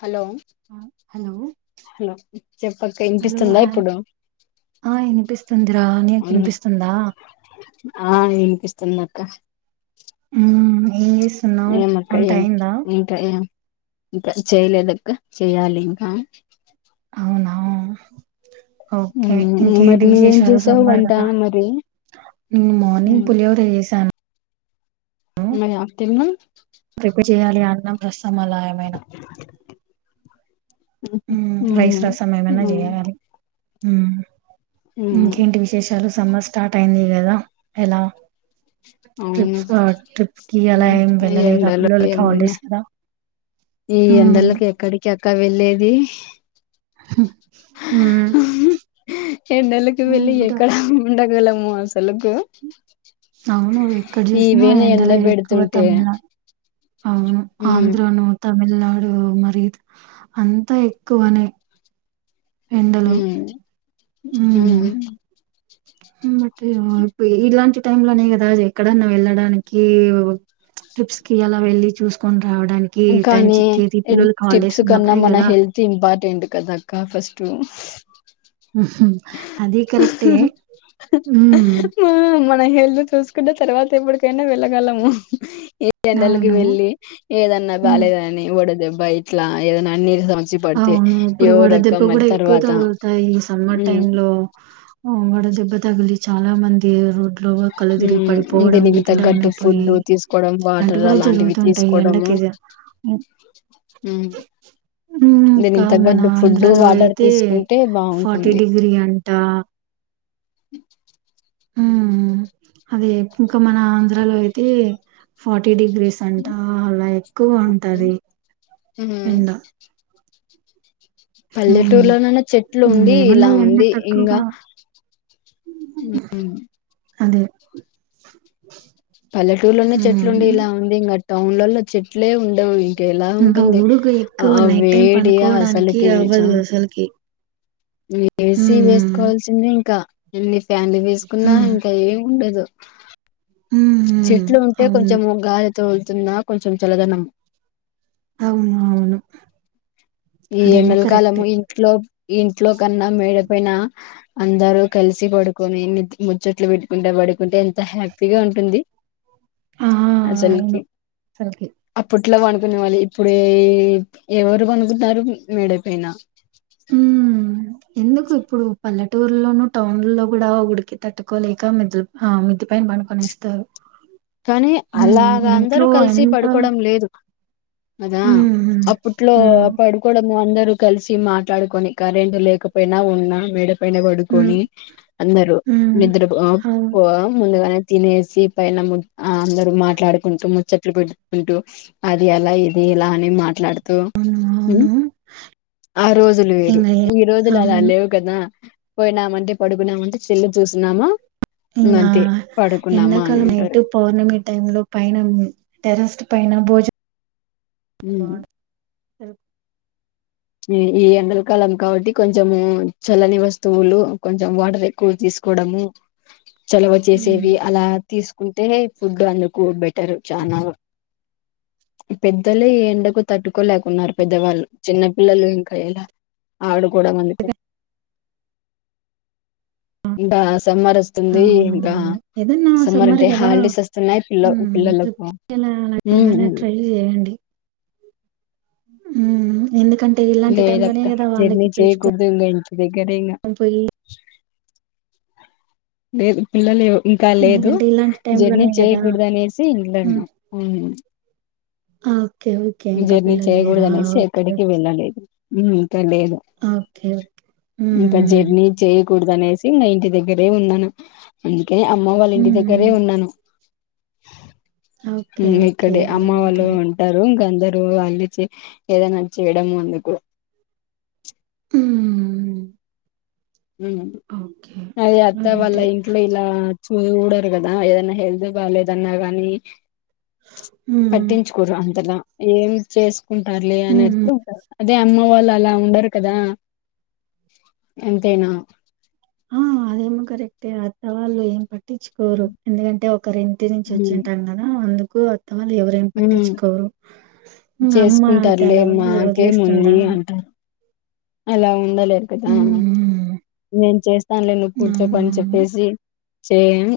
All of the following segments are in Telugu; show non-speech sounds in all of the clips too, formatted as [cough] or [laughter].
హలో ఆ హలో హలో చెప్పక్క హలో ఇన్పిస్తుందా హాయ్ ఇప్పుడు ఆ వినిపిస్తుందిరా నీకు వినిపిస్తుందా ఆ వినిపిస్తుంద [unintelligible] మ్ [unintelligible] ఇంకా చేయలేదక్క చెయ్యాలి ఇంకా అవునా ఓకే మరి ఇంకేంటి నువ్వేం విశేషాలు చేసావు సమ్మర్ వంట కదా మరి మ్ మార్నింగ్ పులిహోర చేసాను మరి ఆత్తమ్మ ప్రిపేర్ చేయాలి అన్నం రస్ మలా ఏమైనా రైసు రసం ఏమన్నా చేయాలి హ ఇంకేంటి విశేషాలు సమ్మర్ స్టార్ట్ అయింది ఎలా అవును ట్రిప్స్ ట్రిప్ కి అలా ఏం వెళ్ళలేదా ఎండలో పిల్లలకి ఏమున్నా హాలిడేస్ కదా ఇక్క వెళ్ళేది హ ఎండలకి ఆ, వెళ్ళ ఇప్పుడు ఎక్కడ ఉండగలం సలుకు అవు నువ్వు ఎక్కడ చూసినా ఎండ ఎండలే ఎక్కువ పెడుతుంటే తమిళనాడు అవును ఆంధ్రను తమిళనాడు మరి అంతా ఎక్కువనే ఎండలో ఉ ఉమ్ ఇలాంటి టై లోనే కదా ఎక్కడన్నా వెళ్ళడానికి ట్రిప్స్ కి అలా వెళ్ళి చూసుకో కానీ హాలిడేస్ టిప్స్ కన్నా ఉన్నప్పుడే మన కదా హెల్త్ ఇంపార్టెంట్ కదక్క ఫస్ట్ టు హ్మ్ అది కరెక్టే మ్మ్ మ హెళ్దు చూసుకుంటే తర్వాత ఎప్పుటికైనా వెళ్ళగలము ఈ ఎండలకు అవును వెళ్ళి ఏదన్నా మ్మ్ బాలేదనీ ఓ పోడదు బైట్లా ఏదన్న అవును ఇప్పుడు వడదెబ్బ మరి కూడా ఎక్కువ తర్వాత తగులుతాయి ఈ సమ్మర్ ఉమ్ టైమ్ లో మ్మ్ వడదెబ్బ తగిలి చాలా మంది రోడ్. రోవ కళ్ళు తిరిగి ఉమ్ పడిపోవడం బి దీనికి పి డౌన్ తగ్గట్టు ఫుడ్ అయిపోయి తీసుకోవడం అలాంటివి వాటర్ కూడా జరుగుతుంటాయి ఎండ తీసుకోవడము కే దేనింతగ్గడ్డు ఫుడ్డు వాటర్ తీసుకుంటే ఫార్టీ బాగుంటుంది డిగ్రీ అంట మ్మ్ అదే ఇంకా మన ఆంధ్రాలో అయితే ఫ ర్టీ డిగ్రీస్ అంటా అలా ఎక్కువ ఉంటది ఉమ్ ఎండ ఉమ్ పల్లెటూరులోనన్నా చెట్లు ఉండి ఏమన్నా ఇలా ఎండ ఉంది ఇంగా తక్కువగా అదే పల్లెటూరులోనే చెట్లు ఉమ్ ఉండేలా ఉంది ఇంగట్ టౌన్లలో చెట్లే ఉండవు ఎలా ఇంకా ఉంటుంది ఉడుకు ఎక్కువ ఆ నైట్ టైం వేడి పనుకోవడానికి అవ్వదు అసలకి వేసి వేసుకోవాల్సిందే ఇంకా ఎల్లిస్ ఫ్యాండీ వేసుకున్నా ఉమ్ ఇంకా ఏమి ఉండదు ఉమ్ ఉమ్ చెట్లు ఉంటే అవును కొంచెము గాలి తోలుతున్నా కొంచెం చల్లదనం అవును అవును ఈ అదేమో ఎన్నెల కరెక్ట్ కాలము ఇంట్లో ఇంట్లో కన్నా మేడపైన అందరు కలిసి పడుకొని నిత్ ముచ్చట్లు పెట్టుకుంటే పడుకుంటే త హ్యాపీగా ఉంటుంది ఆ అవును అసల్కి అసలుకి అప్పుడు ఇట్లా పనుకునేవళ్ళి ఇప్పుడే ఎవరు పనుకు నారు మేడపైన ఉ ఎందుకు ఇప్పుడు పల్లెటూరులోనూ టౌన్ లో కూడా ఉడికి తట్టుకోలేక మెద్ ల్ మెద్ది పైన బనుకొనేస్తారు కానీ అలాగ అందరూ కలిసి ఎంత పడుకోవడం లేదు అదా హ్మ్. హ్మ్. అప్పట్లో హ్మ్. పడుకోవడము అందరు రు కలిసి మాట్లాడుకొని కరెంట్ లేకపోయినా ఉన్నా మేడ పైన హ్మ్. పడుకొని అందరు హ్మ్. నిద్రపో అవును. పో ముందుగానే తినేసి పైన ము ఆ అందరు మాట్లాడుకుంటూ ముచ్చట్లు పెట్టుకుంటూ అది అలా ఇది ఇలా అని మాట్లాడుతూ అవును. మ్మ్ అవును. ఆ రోజులు వేరు ఇంగ ఎ ఈ రోజులు అలా అవును. లేవు కదా పోయినామంటే పడుకున్నామంటే సెల్లు చూసినామ ఇంగ ఎండాకాలం అంటారు నైటు పౌర్ణమి టైమ్ లో పైన మి టెరెస్ట్ పైన భోజ మ్మ్ తరు ఈ ఎండలకాలం కాబట్టి కొంచము చల్లని వస్తువులు కొంచెం వాటర్ ఎక్కువ తీసుకోవడము చలవ హ్మ్. చేసేవి అలా తీసుకుంటే ఫుడ్ అందుకు బెటర్ చానా పెద్దలే ఈ ఎండకు తట్టుకోలేకున్నారు పెద్దవాళ్ళు చిన్న పిల్లలు ఇంకా ఏడ ఆడ కూడా మందికి బాస్ సమ్మర్ వస్తుంది ఇంకా అవునవును. ఏదన్నా సమ్మర్ అంటే గదా! హాలిడేస్ వస్తున్నాయి పిల్ల హ్మ్. పిల్లలకు ట్రిప్‌కెళ్ళాలి అలా ఏమైనా మ్మ్ హుమ్ ఎందుకం లేదక్క జర్నీ చేయకూడదు ఇంగా ఇంటి దగ్గరేంగా లేదు పిల్లలు ఇంకా లేదు ఎందుకంటే ఇలాంటి జర్నీ టైంలోనే గదా! చేయకూడదు అనేసి హ్మ్. ఇంట్లోన్న హుమ్ ఆ ఓకే. ఓకే. ఇంకా జర్నీ పిల్లలు లేరా? చేయకూడదు అనేసి ఓకే. ఎక్కడికి వెళ్ళలేదు హుమ్ తెలీదు ఓకే. ఇంకా హ్మ్. జర్నీ చేయ్ కూడదు అనేసి ఇంక ఇంటి దగ్గరే ఉండను అదే అమ్మ వాళ్ళ ఇంటి హ్మ్. హ్మ్. దగ్గరే ఉన్నాను ఓకే. హుమ్ ఓకే. ఇక్కడే అమ్మ వాళ్ళు అలాగైతే ఉంటారు ఇంక అందరు అందిచి ఏదైనా చేయడము అందుకు హ్మ్. హుమ్ ఓకే. అది అత్త వాల్ల అలాగైతే ఇంట్లో ఇలా చూడరు గదా ఏదన్నా హెల్త్ బాలేదన్నా గానీ హ్మ్. పట్టించుకోరు అంతలా ఏం చేస్ కుంటారులే అనేసి హ్మ్. ఉంటారు అదే అమ్మ వాళ్ళు అలా ఉండరు కదా తెనా ఆ అదేమో కరెక్టే అత్త వాళ్ళు ఏం పట్టించుకోరు ఎందుకంటే ఒకరింటి నుంచి ఉమ్ వచ్చింటారు కదా అందుక్ ఒక వాళ్ళు ఎవరేం హ్మ్ పట్టించుకోరు ఇగ అమ్మ అయితే చేసుకుంటారులే అలా వదిలే మాకేముంది వదిలేస్తుందా అంటారు అలా ఉం డలేర్ కదా హ్మ్. హ్మ్. నేను చేస్తానులే నువ్వు కూర్చోపో అని అవునవును. చెప్పేసి చే అని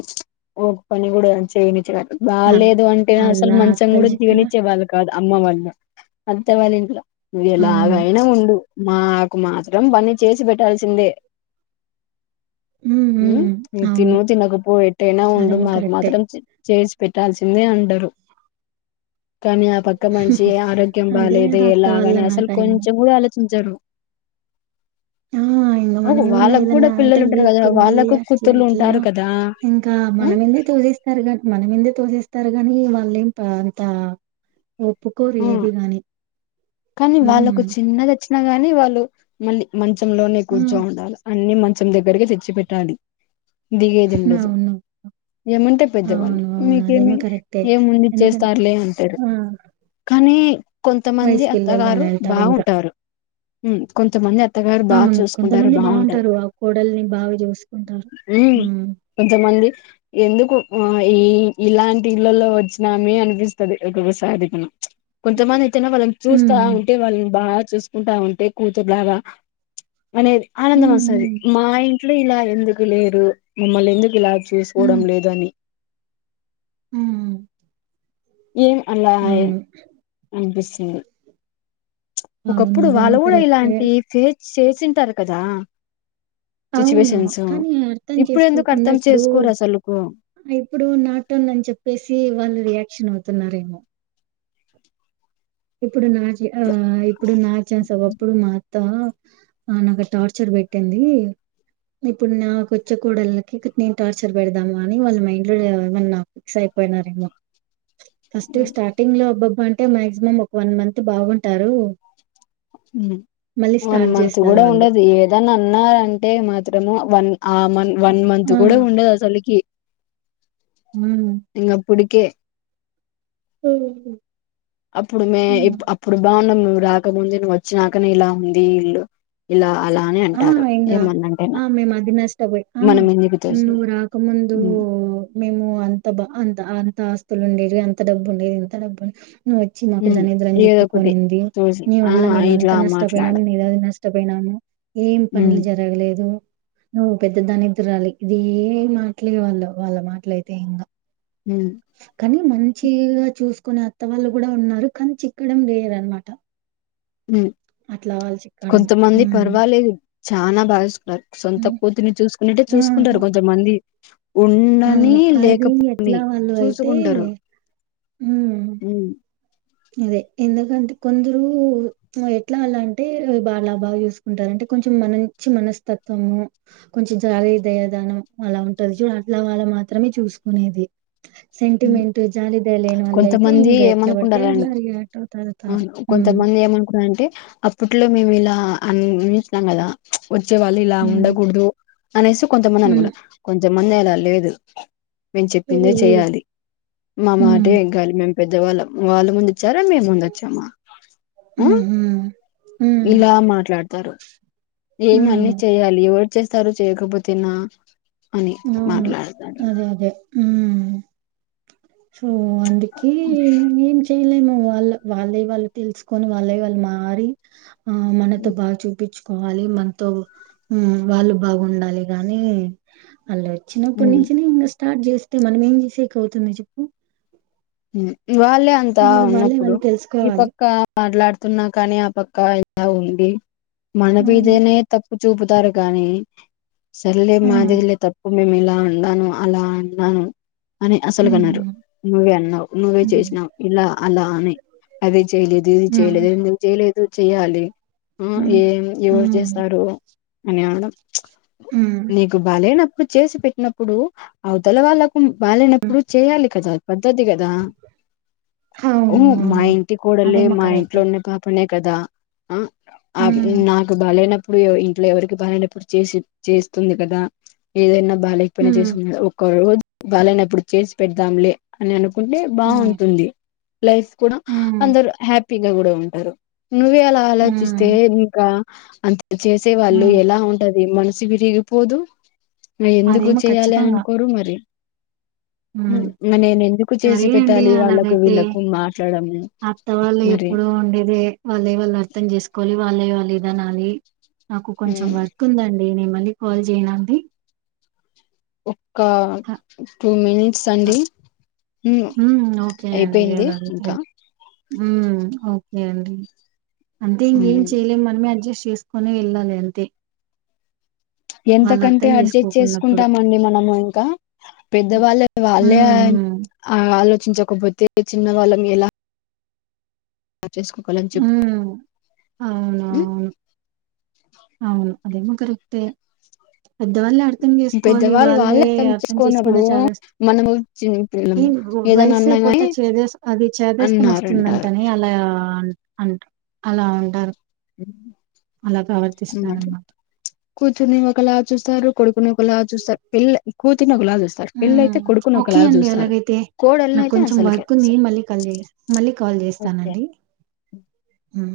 ఓ పని కూడ నన్ చేయ నిచద్ అల్ బాలేదు అంటేనా ఆళ్ళ అసలు మంచం అత్తల కూడా చిక్కన దిగనిచ్చే వాళ్ళు కాదు అమ్మ వాళ్ళు ప్చ్ అత్తవాళ్ళింట్లో నువ్ అవును. ఎలాగయినా ఉండు మాకు మాత్రం పని చేసి పెట్టాల్సిందే హ్మ్. హుమ్ హ్మ్. నువ్వు తిను అవును. తినకపో ఎట్టయిన ఉండు అదేమో మాకు కరెక్టే. మాత్రం చే చేసి పెట్టాల్సిందే అంటరు కానీ ఆ పక్క మనిషి ఆరోగ్యం అదే బాలేదే, గదా అత్త ఎలాగని అసలు వాళ్ళన్నాకయింగ. కొంచం కూడా అల్ చించరు ఆ ఇం మనం ఏమన్నా ఏదన్నా అంటే పిల్లలు ఉంటారు కదా వీక్ ఉంది. వాళ్ళకు అట్లా కూతుర్లు ఇట్లా ఉంటారు కదా ఇంకా ఆ మనమిందే తోసేస్తారు కాట్ మనమిందే తోసిస్ తరు కానీ వాళ్ళేం పా తా ఒప్పుకోరు ఆ ఏదిగాని కానీ వాళ్ళకు చిన్న వచ్చినా గానీ వాళ్ళు మళ్ళీ మంచ్ చంలోనే ఆ! కూర్చొండాలి అన్నీ మ చం దగ్గరకే చెచ్చి పెట్టాలి. దిగేది ఉండదు, అవును. ఏమంటే పెద్దవాళ్ళు అవును. అవును. మీకేమి అదేమో కరెక్టే. ఏముంది ఎందుకంటే ఇచ్చేస్తారులే అంటారు. ఆ! కానీ కొంతమంది వయసు పిల్లోల్లోనే వారు అంటారింక. బావుంటారు. హు కొంతమంది అత్తగారు బాగా అవును చూసుకుంటారు కొంతమంది బాగుంటారు బావుంటారు, ఆ కోడల్ని బాగా చూసుకుంటారు. ఉమ్ ఉ కొంతమంది ఎందుకు ఆ ఈ ఇలాంటి ఇళ్లలో వచ్చినామే అనిపిస్తది, ఒక్కోక్కసారి మన కొంచమన ఇచ్చిన వలన్ చూ తా హ్మ్. ఉంటే వాళ్ళని బా చూసుకుంటా ఉంటే కూతుర్లాగా అనేది ఆనందం హ్మ్. వస్సాది, హ్మ్. మా ఇ ట్లు ఇలా ఎందుకు లేరు, మమ్మల్ని ఎందుకిలా చేసుకోవడం లేదని హు ఏం అన్నాయ్ ఇనిపిస్సుంది. చ్ అవును. ఒకప్పుడు వాళ్ళ అదేమో కూడా కరెక్టే. ఇలాంటి ఫే చేసింటారు కదా అవును సిచ్యువేషన్స్ కానీ అర్థం ఇప్పుడు ఎందుకు చేసుకోకుండా అర్థం ఇప్పుడు, చేసుకోరు అసలుకు ఇప్పుడు నాటన్ అని చెప్పేసి వాళ్ళు రియాక్షన్ న్నారేమో ఇప్పుడు నాచి ఆ ఇప్పుడు నా చాన్స్ ఒకప్పుడు మా ఆ నాకు టార్చర్ పెట్టింది. ఇప్పుడు నాకు వచ్చే కోడల్ నికి నేను టార్చర్ పెడదాము. అని వాళ్ళ మైండ్ లోమ నా ఫిక్స్ అయిపోయినారేమో ఫస్ట్ స్టాటింగ్ లో అబ్బా అంటే మ్యాగ్జిమం వన్ మంత్ బాగుంటారు మళ్ళీ వన్ స్టార్ట్ మంత్ చేస్తారు కూడా వాళ్ళు. ఉండదు ఏదనా అన్న అంటే మాత్రము వన్ ఆ మన్ వన్ మంత్ ఆ! కూడా ఉండదు అసలుకి ఉమ్ ఇంగా అప్పుడికే హుమ్ అప్పుడుమే అప్పుడు బాం నువ్వు రాకముందే నువ్వు వచ్చినాకనే ఇలా ఉంది ఇల్లు ఇలా అలా అని ఆ అంటారు ఇంగా ఏమన్నంటేనా ఆ మేము అదినష్ట పోయి ఆ మనం ఎందుకు తోసిన నూ రాక ముందు మేము అంత బాగా అంత అంత ఆస్తి అంత ఉండేవి అంత డబ్బుండేది ఇంత డబ్బున్న నువ్వు వచ్చి మాకు దరిద్రం ఏదో ఒకటి చుట్టుకొనింది తోసి నీ ఆ వల్ల మేమంత ఇట్లా మాట్లాడ నష్టపోయినాం న ఏద నష్ట తప్పైనాము ఏం పనులు జరగలేదు నువ్వు పెద్ద దాన్నిదురాలి ఇది మాటలే వాళ్ళు వాళ్ళ మాటలు ఇంగా అ కానీ మంచిగా చూసుకుని అత్త వాళ్ళు కూడా ఉన్నారు కానీ చిక్కడం లేదు అనమాట కొంతమంది ఉమ్ పర్వాలేదు చానా బా సొంత కూతుర్ని చూసుకునట్టే ఆ! చూసుకుంటారు కొంచెమంది ఉండని అవును. అది లేకపోని ఎట్లా వాళ్ళు అయితే చూసుకుంటారు హ్మ్. అదే ఎందుకంటే కొందరు ఎట్లా అలా అంటే బా బాగా చూసుకుంటారు అంటే కొంచెం మంచి మనస్తత్వము కొంచెం జాగ దయదానం అలా ఉంటంది చూ అట్లా వాళ్ళ మాత్రమే చూసుకునేది సెంటిమెంట్ జాలి దయళేను అలా అయితే కొంతమంది ఇంకా అట్లా ఏమనుకుంటారంటే రియాక్ట్ అవుతారు. అవును హ్మ్. కొంతమంది ఏమనుకున్నంటే అప్పట్లో మేము ఇలా అన్ని టీ కన్నదా వచ్చే వాళ్ళు ఇలా హ్మ్. ఉండకూడదు అనేసి కొంతమంది హ్మ్. అనుకున్నారు కొంతమంది అలా లేదు మేము హ్మ్. చెప్పిందే చెయ్యాలి హ్మ్. మమాంటే గ మ పెద్దవాళ్ళ వాళ్ళ ముందు జ్వరం మేముందొచ్చామ్మా ఆ హ్మ్. హ్మ్. హ్మ్. ఇలా మాట్లాడత త్తరు ఏమి అన్ని హ్మ్. చేయాలీ వ చ్చేస్తారు చేయకపోతేనా అని అవును మాట్లాడతారు అదే అదే హు సో అందుకే ఏం చెయలేను వాళ్ళ వాళ్ళై వాళ్ళు తెలుసుకొని వాళ్ళై వాళ్ళు మారి ఆ మనతో హ్మ్. బాగా చూపించు కోవాలి మనతో ఉమ్ వాళ్ళు బాగుండాలి గానీ అళ్ళు వోచ్చినప్పటి హ్మ్. నుంచి నిన్ను స్ స్టార్ట్ చేస్తే మనం ఏం చేసేకి అవుతుంది చెప్పు హ్ ఇ వాళ్ళే ఆ, అంతా వాళ్ళే ఉన్నప్పుడు వాళ్ళు ఈ తెలుసుకోవాలి పక్క మాట్లాడుతున్నా కానీ ఆ పక్క ఇట్ల ఉంది మన మ్ మిదనే తప్పు చూపుతారు కానీ సర్లే మాది మ్ గాలే తప్పు మేము ఇలా ఉన్నను అలా అన్నాను అని అసలు గాన్నారు మ్ నువ్వే అన్నావు నువ్వే మ్ చేసినావ్ ఇలా అలా అని ఆది చెయ్యలేదు ఇది చెయ్యలేదు ఎందుకు చెయ్యలేదు. ఏదో చేయాలి ఆ మ్ ఏం ఎవరు మ్ చేస్తారు అని అనడం మ్ నీగు బాలేనాప్పు చేసి పెట్టినప్పుడు అవతల వాళ్ళకు బలెనప్పుడు చెయ్యాలి కదా పద్ధతిగా గా ఓ అవును మా అవును ఇంటి కూడలే అదేమో మా ఇంట్లో కరెక్టే ఉన్న పాపనే కదా ఆ ఆ మ్ నాకు బలేనప్ ప్పుడు ఇంట్లో ఎవరికి బలేనప్పుడు చేసి చేస్తుంది కదా ఏదైనా మ్ బాగాకపోయినా చేసుకు ఒక రోజు బలేనప్పుడు చేసి పెడ్తం లే అని అను కుండే మ్ బావుంటుంది లైఫ్ కూడా మ్ అందరు హ్యాపీ పిగా కూడా ఉంటారు నువ్వే అలా ఆలోచిస్తే మ్ ఇంకా అంతే చేసే వాళ్ళు మ్ ఎలా ఉంటరు అ మనసుి విరిగి పోదు నా ఎందుకు అదేమో చెయ్యాలి ఖచ్చితంగా అనుకోరు మరి హ్మ్ మన ఎందు సరే అండి అలాగైతే మాట్లాడము అత్త వాళ్ళు ఎప్పుడు మరి ఉండేదే వాళ్ళే వాళ్ళు అర్థం చేసుకోవాలి వాళ్ళే వాళ్దానా నాకు కొంచెం వర్క్ ఉందండి నే మళ్ళ కాల్ చేయడండి ఓ ఒక టూ మినిట్స్ అ అండి హ్మ్. అయిపోయింది ఇంకా ఉ ఓకే అండి అంటే ఇంకేం ఉమ్ చేయలేం మనమే అడ్జస్ట్ చేసుకుొని వెళ్ళాలి అంతే వాళ్ళు ఎంతకంటే అర్థం అడ్జస్ట్ చేసుకోకున్నప్పుడు. చేసుకుంటామండి మనము ఇంకా హ్మ్. పెద్దవాళ్ళ వాళ్ళే హ్మ్. ఆ ఆలోచ రక్షించకపోతే చిన్న వాళ్ళం ఎలా చేసుకోలని చె హ్మ్. అవునవును. అవును అదే మా కరక్ట పెద్దవాళ్ళే అర్థం చేసుకోవాలి వాళ్ళే అర్థం చేసుకునే చాలా మనము చిన్న పిల్లము ఏదైనా అన్నా వయసైపోతే గాని చేదే అది చేదేస్తం అన్నారంటారు వస్తుందంటనే అలా అంటారు అలా ఉంటారు ఉమ్, అలాక అవ మరి విస్త కూతుర్ని ఒక లా చూస్తారు కొడుకుని ఒక లా చూస్తారు పెళ్ళే కూతుర్ని ఒకలాగా చూస్తారు పెళ్ల ఉమ్, అయితే కొడుకుని ఓకే ఒకలాగా అండి చూస్తారు అలాగైతే కోడల్ ని నాకు అయితే కొంచెం అసలుకే వర్క్ ఉంది అసలు మళ్ళీ కాల్ చే మళ్ళీ కాల్ ఒకే చేస్తానండి ఉమ్